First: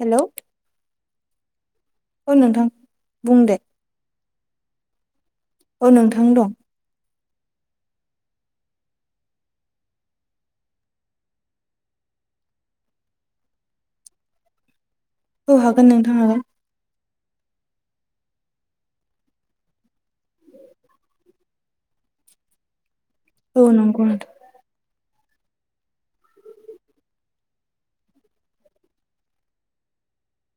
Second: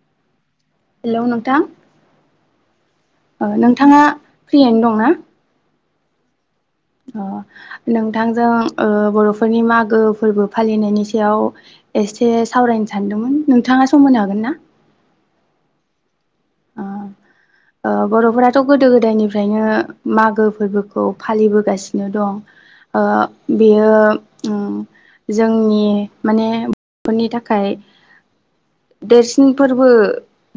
Hello hello नोंथां औ नोंथां बुं दे नोंथाङा फ्रियैनो दंना? औ नोंथां दं । अ नोंथांजों ओ बर'फोरनि मागो फोरबो फालिनायनि सायाव एसे सावरायनो सानदोंमोन नोंथाङा सम होनो हागोन ना? औ हागोन नोंथां हागोन । अ ओ बर'फोराथ' गोदो गोदायनिफ्रायनो मागो फोरबोखौ फालिबोगासिनो दं । ओ औ बेयो नंगौ नोंथां उम जोंनि माने बर'फोरनि थाखाय देरसिन फोरबो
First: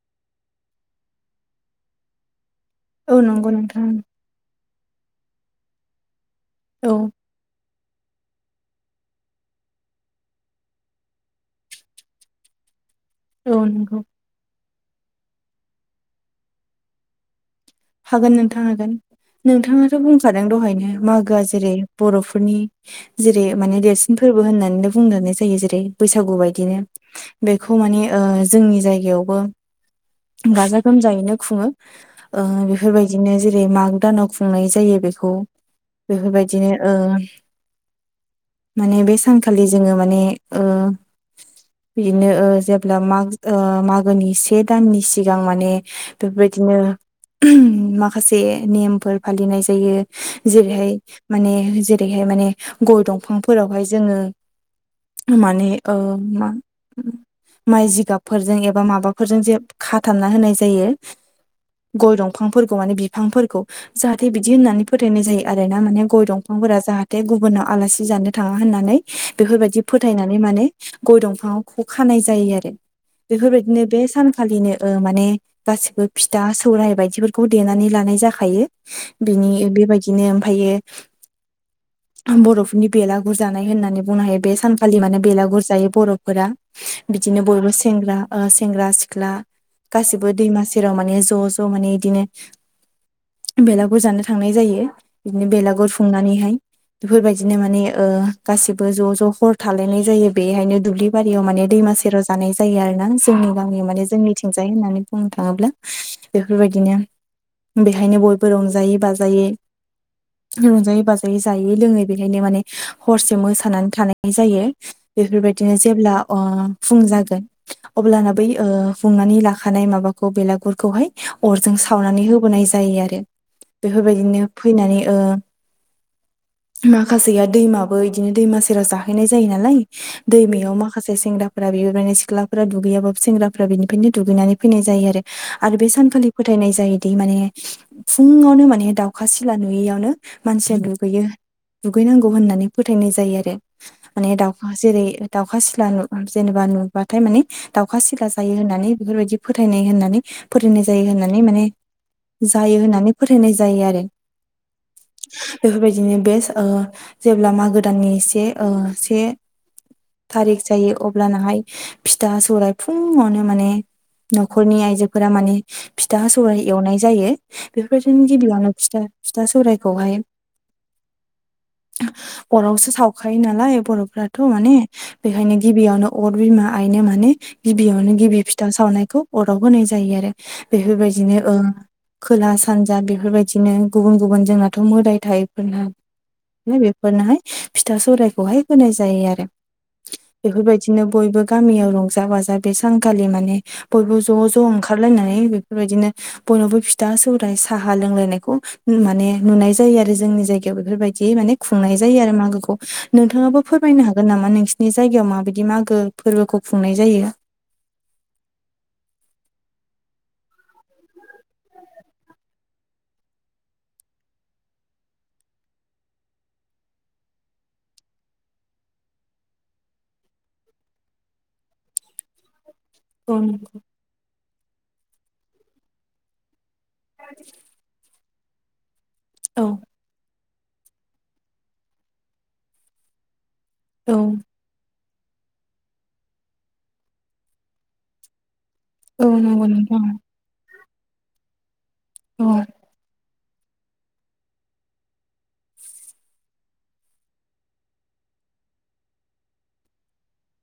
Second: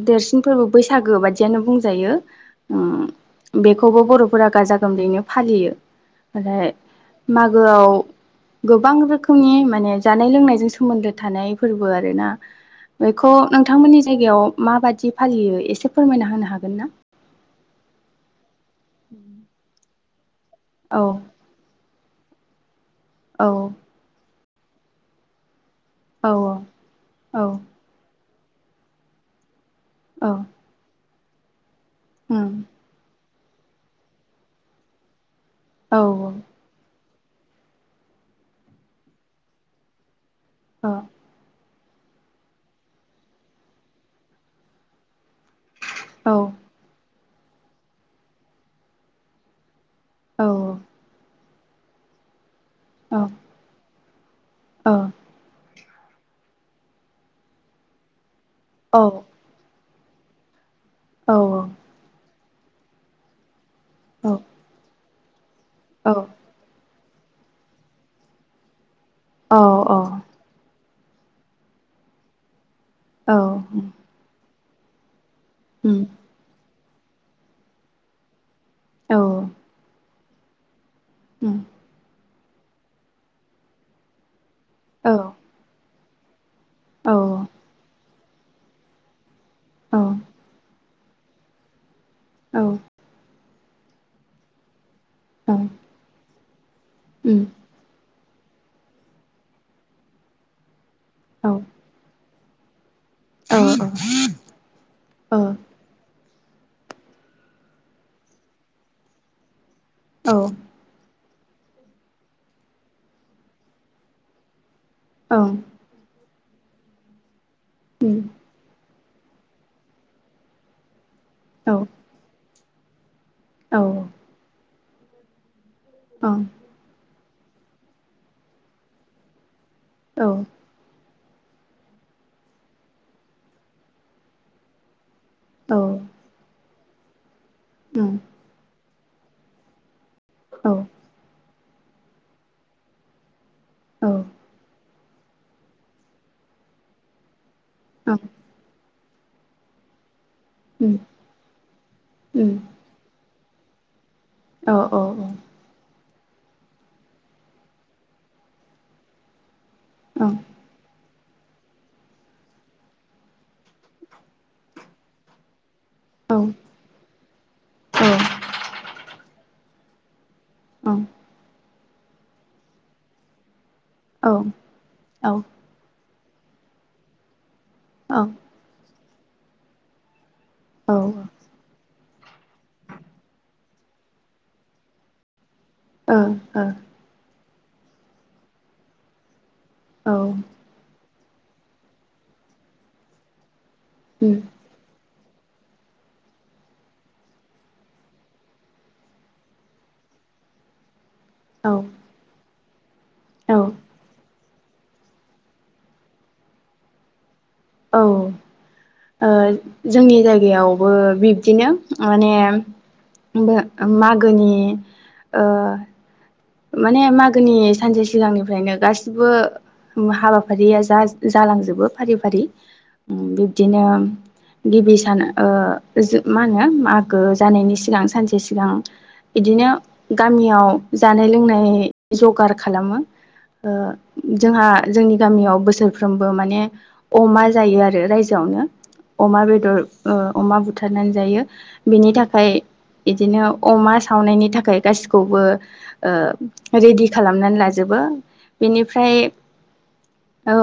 देरसिन फोरबो बैसागो बादियानो बुंजायो । उम औ नंगौ नोंथां बेखौबो बर'फोरा गाजा गोमजायैनो फालियो ओमफ्राय औ मागोआव गोबां रोखोमनि माने जानाय लोंनायजों सोमोन्दो थानाय फोरबो आर ना बेखौ औ नोंथांमोननि नंगौ जायगायाव माबादि फालियो एसे फोरमायना होनो हागोन ना? हागोन नोंथां हागोन नोंथाङाथ' बुंखादों दहायनो औ मागोआ जेरै बर'फोरनि औ जेरै माने देरसिन फोरबो होननानै बुंनानै जायो जेरै जे बैसागु औ बायदिनो औ बेखौ माने ओ जोंनि जायगायावबो औ गाजा गोमजायैनो खुङो ओ उम बिदिनो जेरै माग दानाव खुंनाय जायो बेखौ औ बेफोरबायदिनो ओ माने बे सानखालि जोङो माने अ ओ बिदिनो ओ जेब्ला माग ओ मागोनि से दाननि सिगां माने औ बेफोरबायदिनो माखासे नेमफोर फालिनाय जायो औ जेरैहाय माने जेरैहाय माने गय औ दंफांफोरावहाय जोङो माने ओ मा माइ जिगाब फोरजों एबा औ औ माबाफोरजों जे खाथाबना होनाय जायो गय दं फांफोरखौ माने बिफांफोरखौ जाहाथे बिदि होननानै फोथायनाय जायो आरो ना माने औ गय दंफांफोरा जाहा थे गुबुनाव आलासि जानो थाङा होननानै औ बेफोरबायदि औ फोथायनानै माने गय दंफाङाव ख' खानाय जायो आरो औ बेफोरबायदिनो बे सानखालिनो ओ माने उम गासिबो फिथा सौराय बायदिफोरखौ देनानै लानाय जाखायो औ बिनि बेबायदि बिदिनो ओमफायो उम ओं बर'फोरनि बेलागुरजानाय होननानै बुंनो हायो बे सानखालि औ माने बेलागुर जायो बर'फोरा । औ बिदिनो बयबो सेंग्रा ओ सेंग्रा सिख्ला औ गासिबो दैमा सेराव माने नो ज' ज' माने इदिनो औ बेलागुर जानो थांनाय जायो बिदिनो उम बेलागुर खुंनानैहाय बेफोरबायदिनो माने ओ गासिबो ज' ज' हर थालायनाय जायो बेहायनो दुब्लि औ बारियाव माने दैमा सेराव जानाय जायो आरो नों जोंनि औ गावमियाव माने जोंनिथिंजाय होननानै औ बुंनो उम औ थांङोब्ला बेफोरबायदिनो बेहायनो बयबो रंजायै बाजायै औ रंजायै बाजा यै जायै लोंङै बेहायनो माने हरसे मोसानानै थानाय जायो। ओं औ औ उम बेफोरबायदिनो जेब्ला अ फुं जागोन अब्लाना बै ओ बुंनानै लाखानाय माबाखौ बेलागुरखौहाय अरजो औ साव होबोनाय जायो आरो बेफोरबायदिनो फैनानै ओ औ माखासेया दैमाबो बिदिनो दैमा सेराव जाहैनाय जायो नालाय औ ओं दैमायाव माखासे बे सेंग्राफोरा बेफोरबायदिनो सिख्लाफोरा दुगैयाबाबो सेंग्राफोरा बेनिफ्रायनो दुगैनानै फैनाय जायो आरो आरो बे सानखालि फोथायनाय जायोदि माने उम फुंङावनो माने दाउखा सिला नुयियावनो मानसिया दुगैयो दुगैनांगौ होननानै फोथायनाय जायो आरो माने दाउखा जेरै दाउखा सिला नु जेनेबा नुबाथाय माने दाउखा सिला जायो होननानै बेफोरबायदि फोथायनाय होननानै फोथायनाय जायो उम होननानै माने जायो होननानै फोथा होननाय जायो आरो । औ औ बिदिनो बेस जेब्ला मागो दाननि से ओ से थारिख जायो अब अब्लानाहाय फिथा सौरायाइ फुंङावनो माने न'खरनि आइजोफोरा माने फिथा सौवराइ एवनाय जायो। बेफोरबायदिनो गिबियावनो फिथा फिथा सौरायखौहाय अरावसो सावखायो नालाय ओं औ बर'फ्राथ' ओं माने औ बेखायनो गिबियावनो अर बिमा आइनो माने गिबियावनो औ गिबि ओं फिथा सावनायखौ अराव होनाय जायो आरो । औ बेफोरबायदिनो ओ खोला सानजा बेफोरबायदिनो गुबुन गुबुन जोंनाथ' मोदाय थायो नो बेफोरनोहाय फिथा सौरायखौहाय होनाय जायो आरो ओ ओ औ उम बेफोरबायदिनो बयबो गामियाव रंजा बाजा बे सानखालि माने बयबो ज' ज' ओंखारलायनानै बेफोरबायदिनो बयनावबो फिथा सौरायाइ साहा लोंलायनायखौ माने नुनाय जायो आरो जोंनि जायगायाव बेफोरबायदि दि माने खुंनाय औ जायो आरो मागोखौ औ नोंथांङाबो फोरमायनो हागोन नामा नों नोंसिनि जायगायाव माबायदि मागो फोरबोखौ खुंनाय जायो? औ ओ जोंनि जायगायावबो बिब्दिनो माने बे मागोनि ओ माने मागोनि सानसे सिगांनिफ्रायनो गासिबो उम हाबाफारिया जाजो-जालांजोबो फारि फारि औ बिब्दिनो गिबि सान ओ जों माहोनो मागो जानायनि सिगां सानसे सिगां औ बिदिनो गामियाव जानाय लोंनाय जगार खालामो ओ औ जोंहा जोंनि गामियाव बोसोरफ्रोमबो माने अमा जायो आरो रायजोआवनो औ अमा नंगौ बेदर नोंथां ओ अमा बुथारनानै जायो बेनि थाखाय औ इदिनो अमा सावनायनि थाखाय गासिखौबो ओ रिदि खालामनानै लाजोबो बेनिफ्राय औ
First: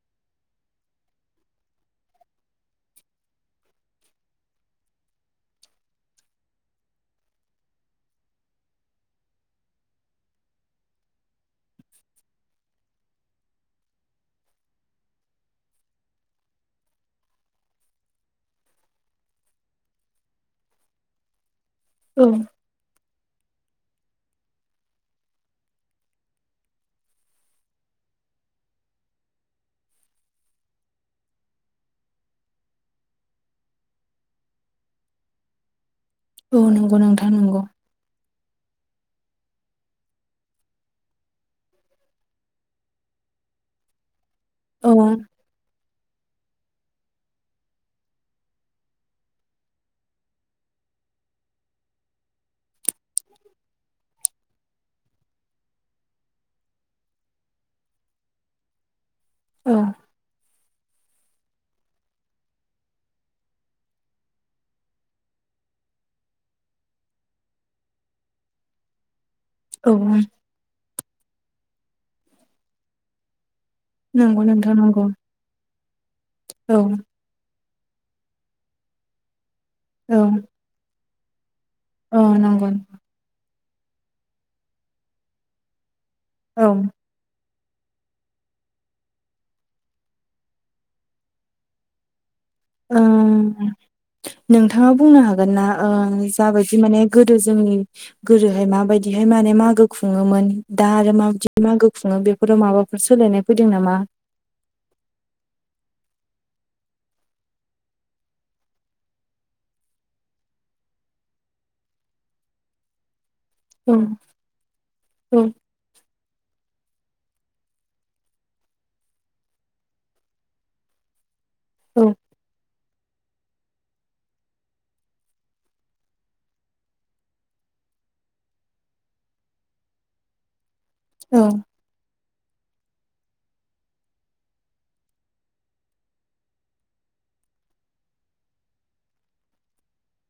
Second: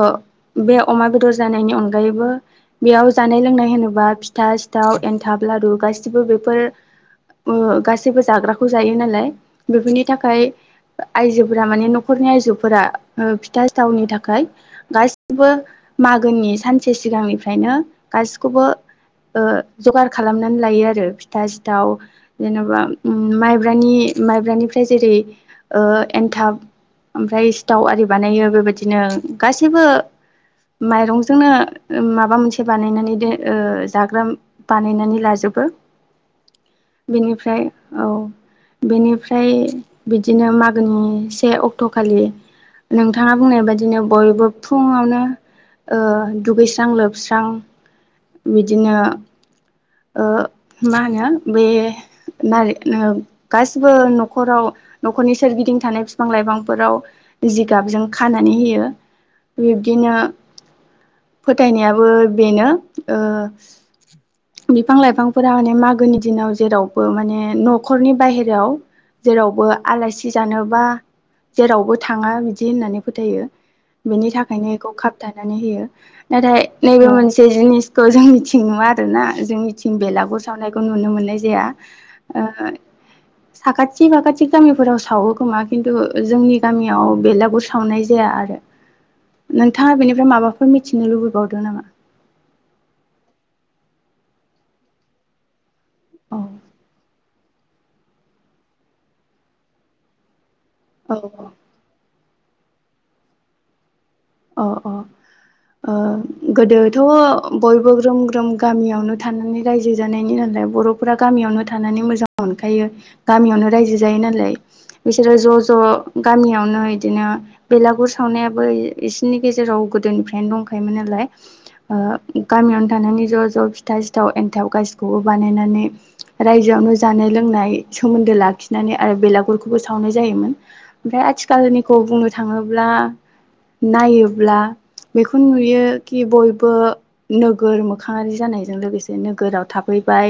बे अमा बेदर जानायनि अनगायैबो बेयाव जानाय लोंनाय होनोबा फि फिथा सिथाव एन्थाब लारु गासिबो बेफोर गासैबो जाग्राखौ जायो नालाय बेफोरनि थाखाय आइजोफोरा माने न'खरनि आइजोफोरा फिथा सिथावनि थाखाय गासिबो मागोनि सानसे सिगांनिफ्रायनो गासिखौबो जगार खालामनानै लायो आरो फिथा सिथाव औ जेनबा माइब्रानि माइब्रानि फि- निफाय जेरै एनथाब ओमफ्राय सिथाव आरि बानायो बेबायदिनो गासैबो माइरंजोंनो माबा मोनसे बानायनानै जाग्रा बानायनानै लाजोब- बो औ नंगौ नोंथां बिनिफ्राय नंगौ औ बेनिफ्राय बिदिनो मागोनि से अक्ट'खालि नोंथाङा बुंनाय बायदिनो बयबो औ फुङावनो दुगैस्रां लोबस्रां बिदिनो मा होनो बे गासिबो न'खराव न'खरनि सोरगिदिं थानाय बिफां लाइफांफोराव जिगाबजों खानानै होयो औ बिब्दिनो फोथायनायाबो बेनो बिफां लाइफांफोरा माने मागोनि दिनाव जेरावबो माने न'खरनि बाहेरायाव जेरावबो औ आलासि जानोबा जेरावबो थाङा बिदि होननानै फोथायो बेनि नंगौ थाखायनो नोंथां बेखौ नंगौ खाबथानानै होयो नाथाय औ नैबे मोनसे जिनिस खौ जोंनिथिं नुवा आरोना जोंनिथिं बेलागुर सावनायखौ नुनो मोननाय जाया अ ओ नंगौ साखाथि फाखाथि गामिफोराव सावो खोमा खिन्थु जोंनि औ गामियाव बेलागुर सावनाय जाया आरो नोंथाङा बेनिफ्राय माबाफोर मिथिनो लुबैबावदों नामा नोंथाङा बुंनो हागोन ना औ जाबायदि माने गो- दो जोंनि गोदोहाय माबायदिहाय माने मागो खुङोमोन दा आरो औ माबायदि मागो खुङो बेफोराव माबाफोर सोलायनाय फैदों नामा अ अ गोदोथ' बयबो ग्रोम ग्रोम गामियावनो थानानै रायजो जानायनि होन- बर'फोरा गामियावनो थानानै मोजां मोनखायो गामियावनो औ रायजो जायो नालाय बिसोरो ज' ज' गामियावनो इदिनो बेलागुर सावनायाबो बिसिनि गेजेराव गोदोनिफ्रायनो दंखायोमोन नालाय गामियाव- नो थानानै ज' ज' फिथा सिथाव एन्थाव गासिखौबो बानायनानै रायजोआवनो जानाय लोंनाय सोमोन्दो लाखिनानै आरो बेलागुरखौबो सावनाय जायोमोन ओमफ्राय औ आथिखालनिखौ बुंनो थाङोब्ला नायोब्ला बेखौ नुयो कि बयबो नोगोर मोखाङारि जानायजों लोगोसे नोगोराव थाफै- बाय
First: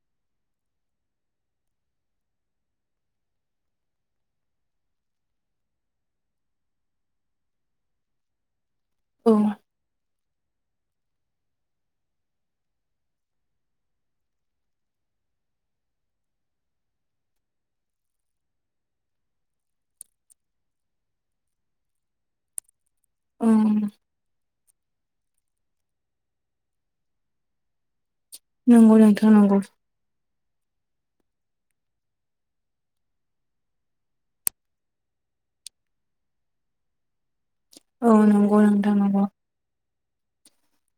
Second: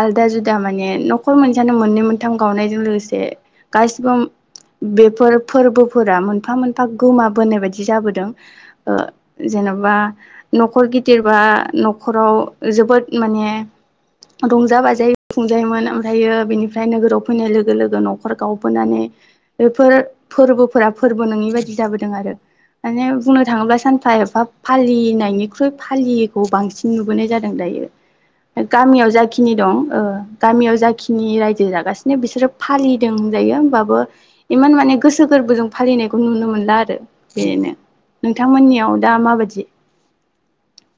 आलदा जुदा माने न'खर मोनसेयावनो मोननै मोनथाम गावनायजों लोगोसे गा- सिबो बेफोर फोरबोफोरा मोनफा मोनफा गोमा बोनाय बायदि जाबोदों जेन'बा था न'खर गिदिरबा न'खराव जोबोद माने रंजा बाजायै खुंजायोमोन ओमफायो बिनिफ्राय नोगोराव फैनाय लोगो लोगो न'खर गावबोनानै बेफोर फोरबोफोरा फोरबो नङि बायदि जाबोदों दों आरो माने बुंनो थाङोब्ला ओम सानफा एफा फालिनायनिख्रुइ फालियैखौ बांसिन नुबोनाय जादों दायो। ओ नंगौ गामियाव नोंथां जाखिनि नंगौ दं ओ गामियाव जाखिनि रायजो जागासिनो बिसोरो फालिदों होनजायो होमबाबो इमान माने गोसो गो बोजों फालिनायखौ नुनो मोनला आरो। बेनो औ नंगौ नोंथां नोंथांमोननियाव दा नंगौ माबायदि?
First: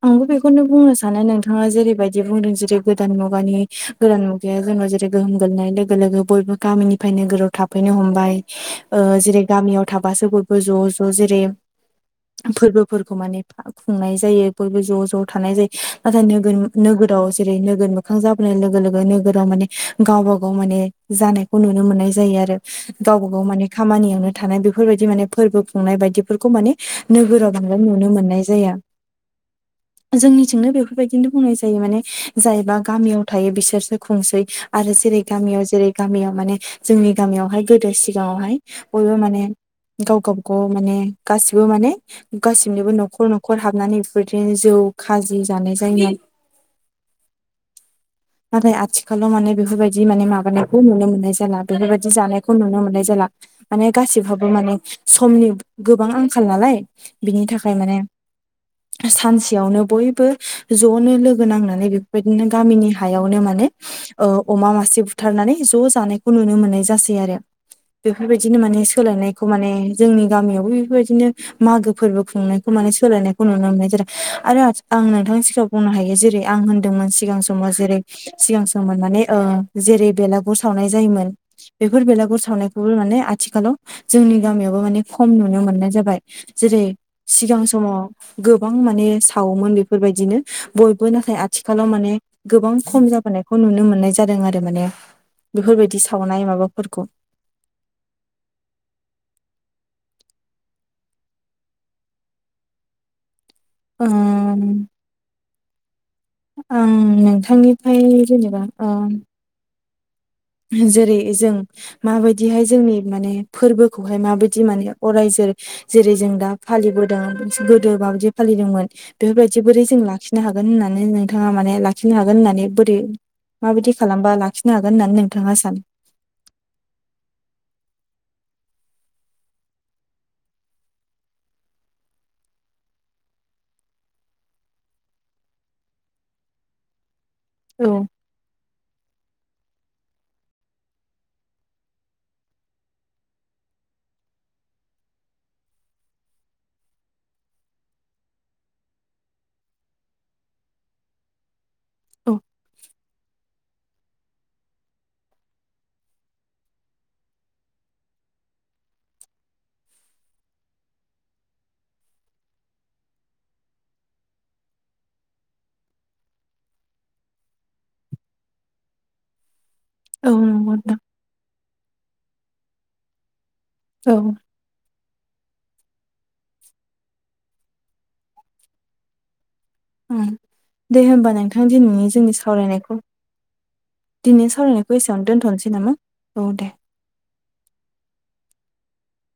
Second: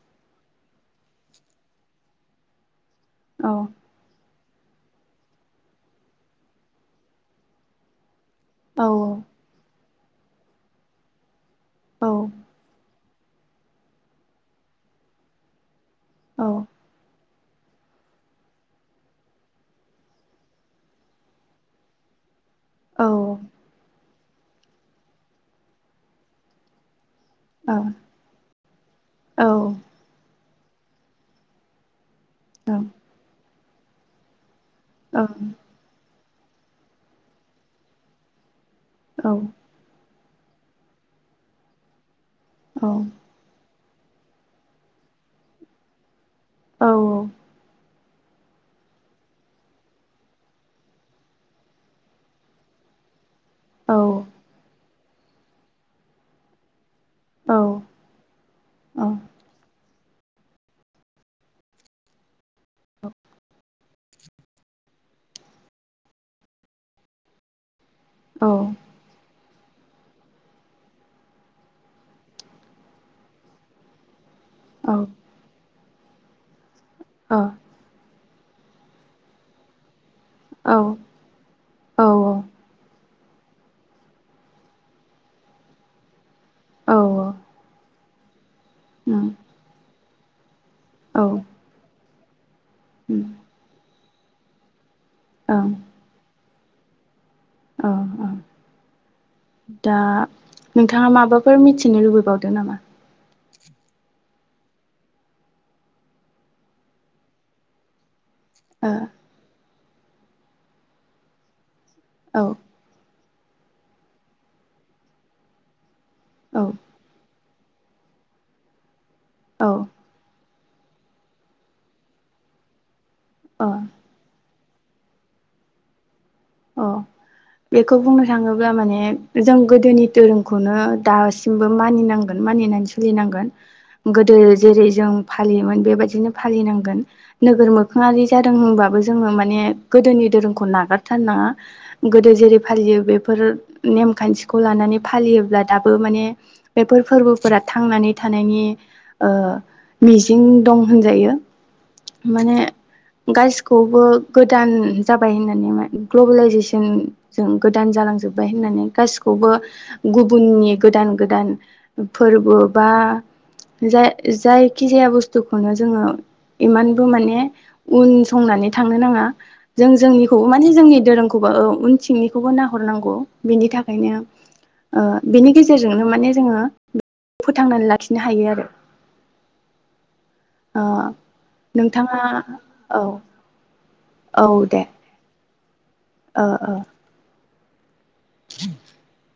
आंबो बेखौनो बुंनो सानो नोंथाङा जेरैबायदि बुंदों जेरै गोदान औ मुगानि गोदान मु गाया जोंनाव जेरै गोहोम गोग्लैनाय लोगो लोगो बयबो गामिनिफ्राय नोगोराव थाफैनो हमबाय। औ ओ जेरै गामियाव थाबासो बयबो ज' ज' जेरै औ फोरबो फोरखौ माने खुंनाय जायो बयबो ज' ज' थानाय जायो नाथाय औ नोगोर नोगोराव जेरै नोगोर मोखां जाबोनाय लोगो लोगो नोगोराव माने गावबा गाव माने जानायखौ नुनो मोननाय जायो आरो। औ गावबा गाव माने खामानियावनो थानाय बेफोरबायदि माने फोरबो खुंनाय बायदिफोरखौ माने नोगोराव औ बांद्राय नुनो मोननाय जाया। औ। जोंनिथिंनो बेफोरबायदिनो बुंनाय जायो माने जायबा औ गामियाव थायो बिसोरसो खुंसै। आरो औ जेरै गामियाव जेरै गामियाव माने जोंनि गामियावहाय गोदो सिगाङावहाय बयबो माने गाव गावबा गाव माने गासिबो माने गासिनिबो न'खर न'खर हाबनानै बेफोरदिनो जौ खाजि जानाय जायो। औ औ। नाथाय आथिखालाव माने बेफोरबायदि माने माबानायखौ नुनो मोननाय जाला बेफोरबायदि जानायखौ नुनो मोननाय जाला। माने औ गासिहाबो माने समनि गोबां आंखाल नालाय। बिनि थाखाय माने सानसेयावनो बय बो ज'नो लोगो नांनानै बेफोरबायदिनो गामिनि हायावनो माने ओ अमा मासे बुथारनानै ज' जानायखौ नुनो मोननाय जासै आरो। बेफोरबायदिनो माने सोलायनाय खौ माने जोंनि गामियावबो बेफोरबायदिनो मागो फोरबो खुंनायखौ माने सोलायनायखौ नुनो मोनबाय जेरै आरो औ आं नोंथांनि सिगाङाव बुंनो हायो जेरै आं होन्दोंमोन सिगां समाव [unintelligible] सिगां सममोन माने ओ जेरै बेलागुर सावनाय जायोमोन बेफोर बेलागुर सावनायखौबो माने आ थिखालाव जोंनि गामियावबो माने खम नुनो मोननाय जाबाय जेरै औ सिगां समाव गोबां माने सावोमोन बेफोरबायदिनो बयबो नाथाय आथिखालाव माने गोबां खम जाबोनायखौ नुनो मोननाय जादों आरो माने बेफोरबायदि सावनाय माबा फोरखौ। औ औ। दा नोंथाङा माबाफोर मिथिनो लुबैबावदों नामा? ओम आं नोंथांनिफ्राय जेनेबा ओम जेरै जों ओ माबायदिहाय जोंनि माने फोरबोखौहाय माबायदि माने अराय जोर जेरै जों दा औ फालिबोदों। गोदो माबायदि फालिदोंमोन बेफोरबायदि औ बोरै जों लाखिनो हा गोन होननानै नोंथाङा माने लाखिनो हागोन होन्नानै बोरै अ माबायदि खालामबा लाखिनो हागोन होननानै नों थाङा सानो? औ। बेखौ बुंनो थाङोब्ला माने जों गोदोनि धोरोमखौनो दासिमबो मानिनांगोन। मानिनानै सोलिनांगोन गोदो जेरै जों फालियोमोन बेबायदिनो फालिनांगोन। नोगोर औ मोखाङारि जादों होनबाबो जोङो माने गोदोनि धोरोमखौ नागार थारनाङा गोदो जेरै फालियो बेफोर नेम खान्थिखौ लानानै फालियोब्ला दाबो माने बेफोर फोरबोफोरा थांनानै थानायनि ओ मिजिं दं होनजायो। औ माने गासिखौबो गोदान जाबाय होननानै मा ग्लबेलाइजेसन जों गोदान जालांजोब्बाय होननानै गासिखौबो गुबुननि गोदान गोदान फोरबो बा जाय जायखि जाया बुस्थुखौनो जोङो। इमानबो माने उन संनानै थांनो नाङा। जों औ जोंनिखौबो माने नंगौ नोंथां जोंनि धोरोमखौबो उनथिंनिखौबो नाहरनांगौ। बिनि थाखायनो। औ ओ बिनि गेजेरजोंनो माने जोङो बे फोथांनानै लाखिनो हायो आरो। उम ओ दे होमबा नोंथां दिनैनि नोंथाङा जोंनि सावरायनायखौ औ दिनै सावरायनायखौ एसेयावनो दोनथ'नोसै नामा? औ दे औ-औ। [inaudible]